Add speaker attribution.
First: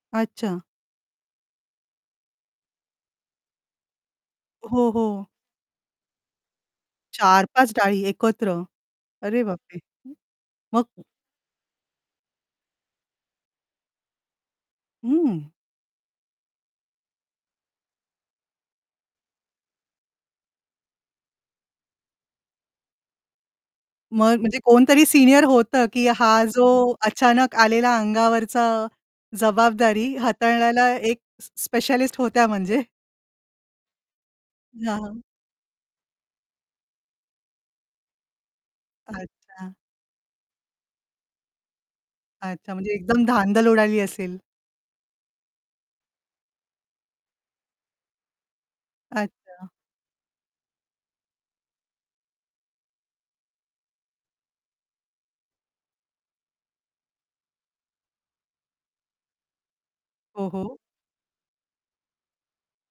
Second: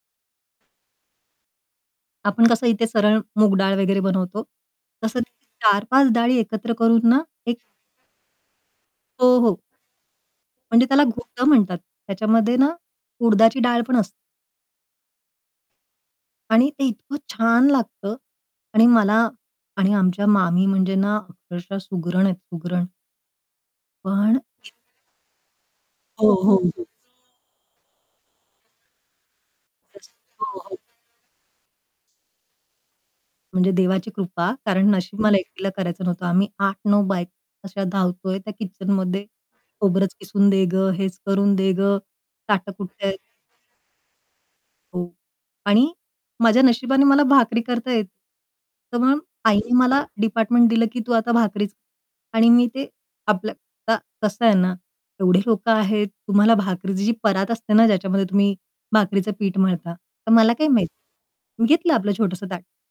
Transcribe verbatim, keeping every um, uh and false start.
Speaker 1: अच्छा.
Speaker 2: आपण कसं इथे सरळ मूग डाळ वगैरे बनवतो.
Speaker 1: हो,
Speaker 2: तसं
Speaker 1: हो.
Speaker 2: तिथे चार पाच डाळी एकत्र करून ना
Speaker 1: चार
Speaker 2: एक
Speaker 1: पाच डाळी
Speaker 2: [unintelligible]
Speaker 1: एकत्र.
Speaker 2: हो,
Speaker 1: अरे
Speaker 2: हो.
Speaker 1: बापरे! हं.
Speaker 2: म्हणजे
Speaker 1: मग?
Speaker 2: त्याला घोटं म्हणतात. त्याच्यामध्ये ना उडदाची डाळ पण असते.
Speaker 1: हं.
Speaker 2: आणि ते इतकं छान लागतं आणि मला आणि आमच्या मामी म्हणजे ना अक्षरशः सुगरण आहेत सुगरण.
Speaker 1: मग
Speaker 2: पण. [unintelligible]
Speaker 1: म्हणजे कोणतरी सीनियर होतं की
Speaker 2: हो,
Speaker 1: हा
Speaker 2: हो,
Speaker 1: जो
Speaker 2: हो.
Speaker 1: अचानक आलेला अंगावरचा जबाबदारी
Speaker 2: तसं. हो, हो.
Speaker 1: हाताळण्याला एक स स्पेशलिस्ट होत्या म्हणजे.
Speaker 2: म्हणजे देवाची कृपा. कारण
Speaker 1: हां,
Speaker 2: नशीब
Speaker 1: हां.
Speaker 2: मला एकटीला करायचं नव्हतं. आम्ही आठ नऊ बायका अशा धावतोय त्या किचनमध्ये.
Speaker 1: अच्छा.
Speaker 2: "खोबरंच किसून दे गं, हेच करून दे गं, ताटं
Speaker 1: अच्छा. म्हणजे
Speaker 2: कुठे आहेत?"
Speaker 1: एकदम धांदल उडाली असेल.
Speaker 2: हो आणि माझ्या नशिबाने मला भाकरी करता येते. तर मग
Speaker 1: अच्छा.
Speaker 2: आईने मला डिपार्टमेंट दिलं की तू आता भाकरीच आणि मी ते आपलं आता कसं आहे ना? एवढे लोकं आहेत, तुम्हाला भाकरीची जी परात असते ना, ज्याच्यामध्ये तुम्ही भाकरीचं पीठ मळता? तर
Speaker 1: हो,
Speaker 2: मला काय
Speaker 1: हो.
Speaker 2: माहीत. मी घेतलं आपलं छोटंसं ताट.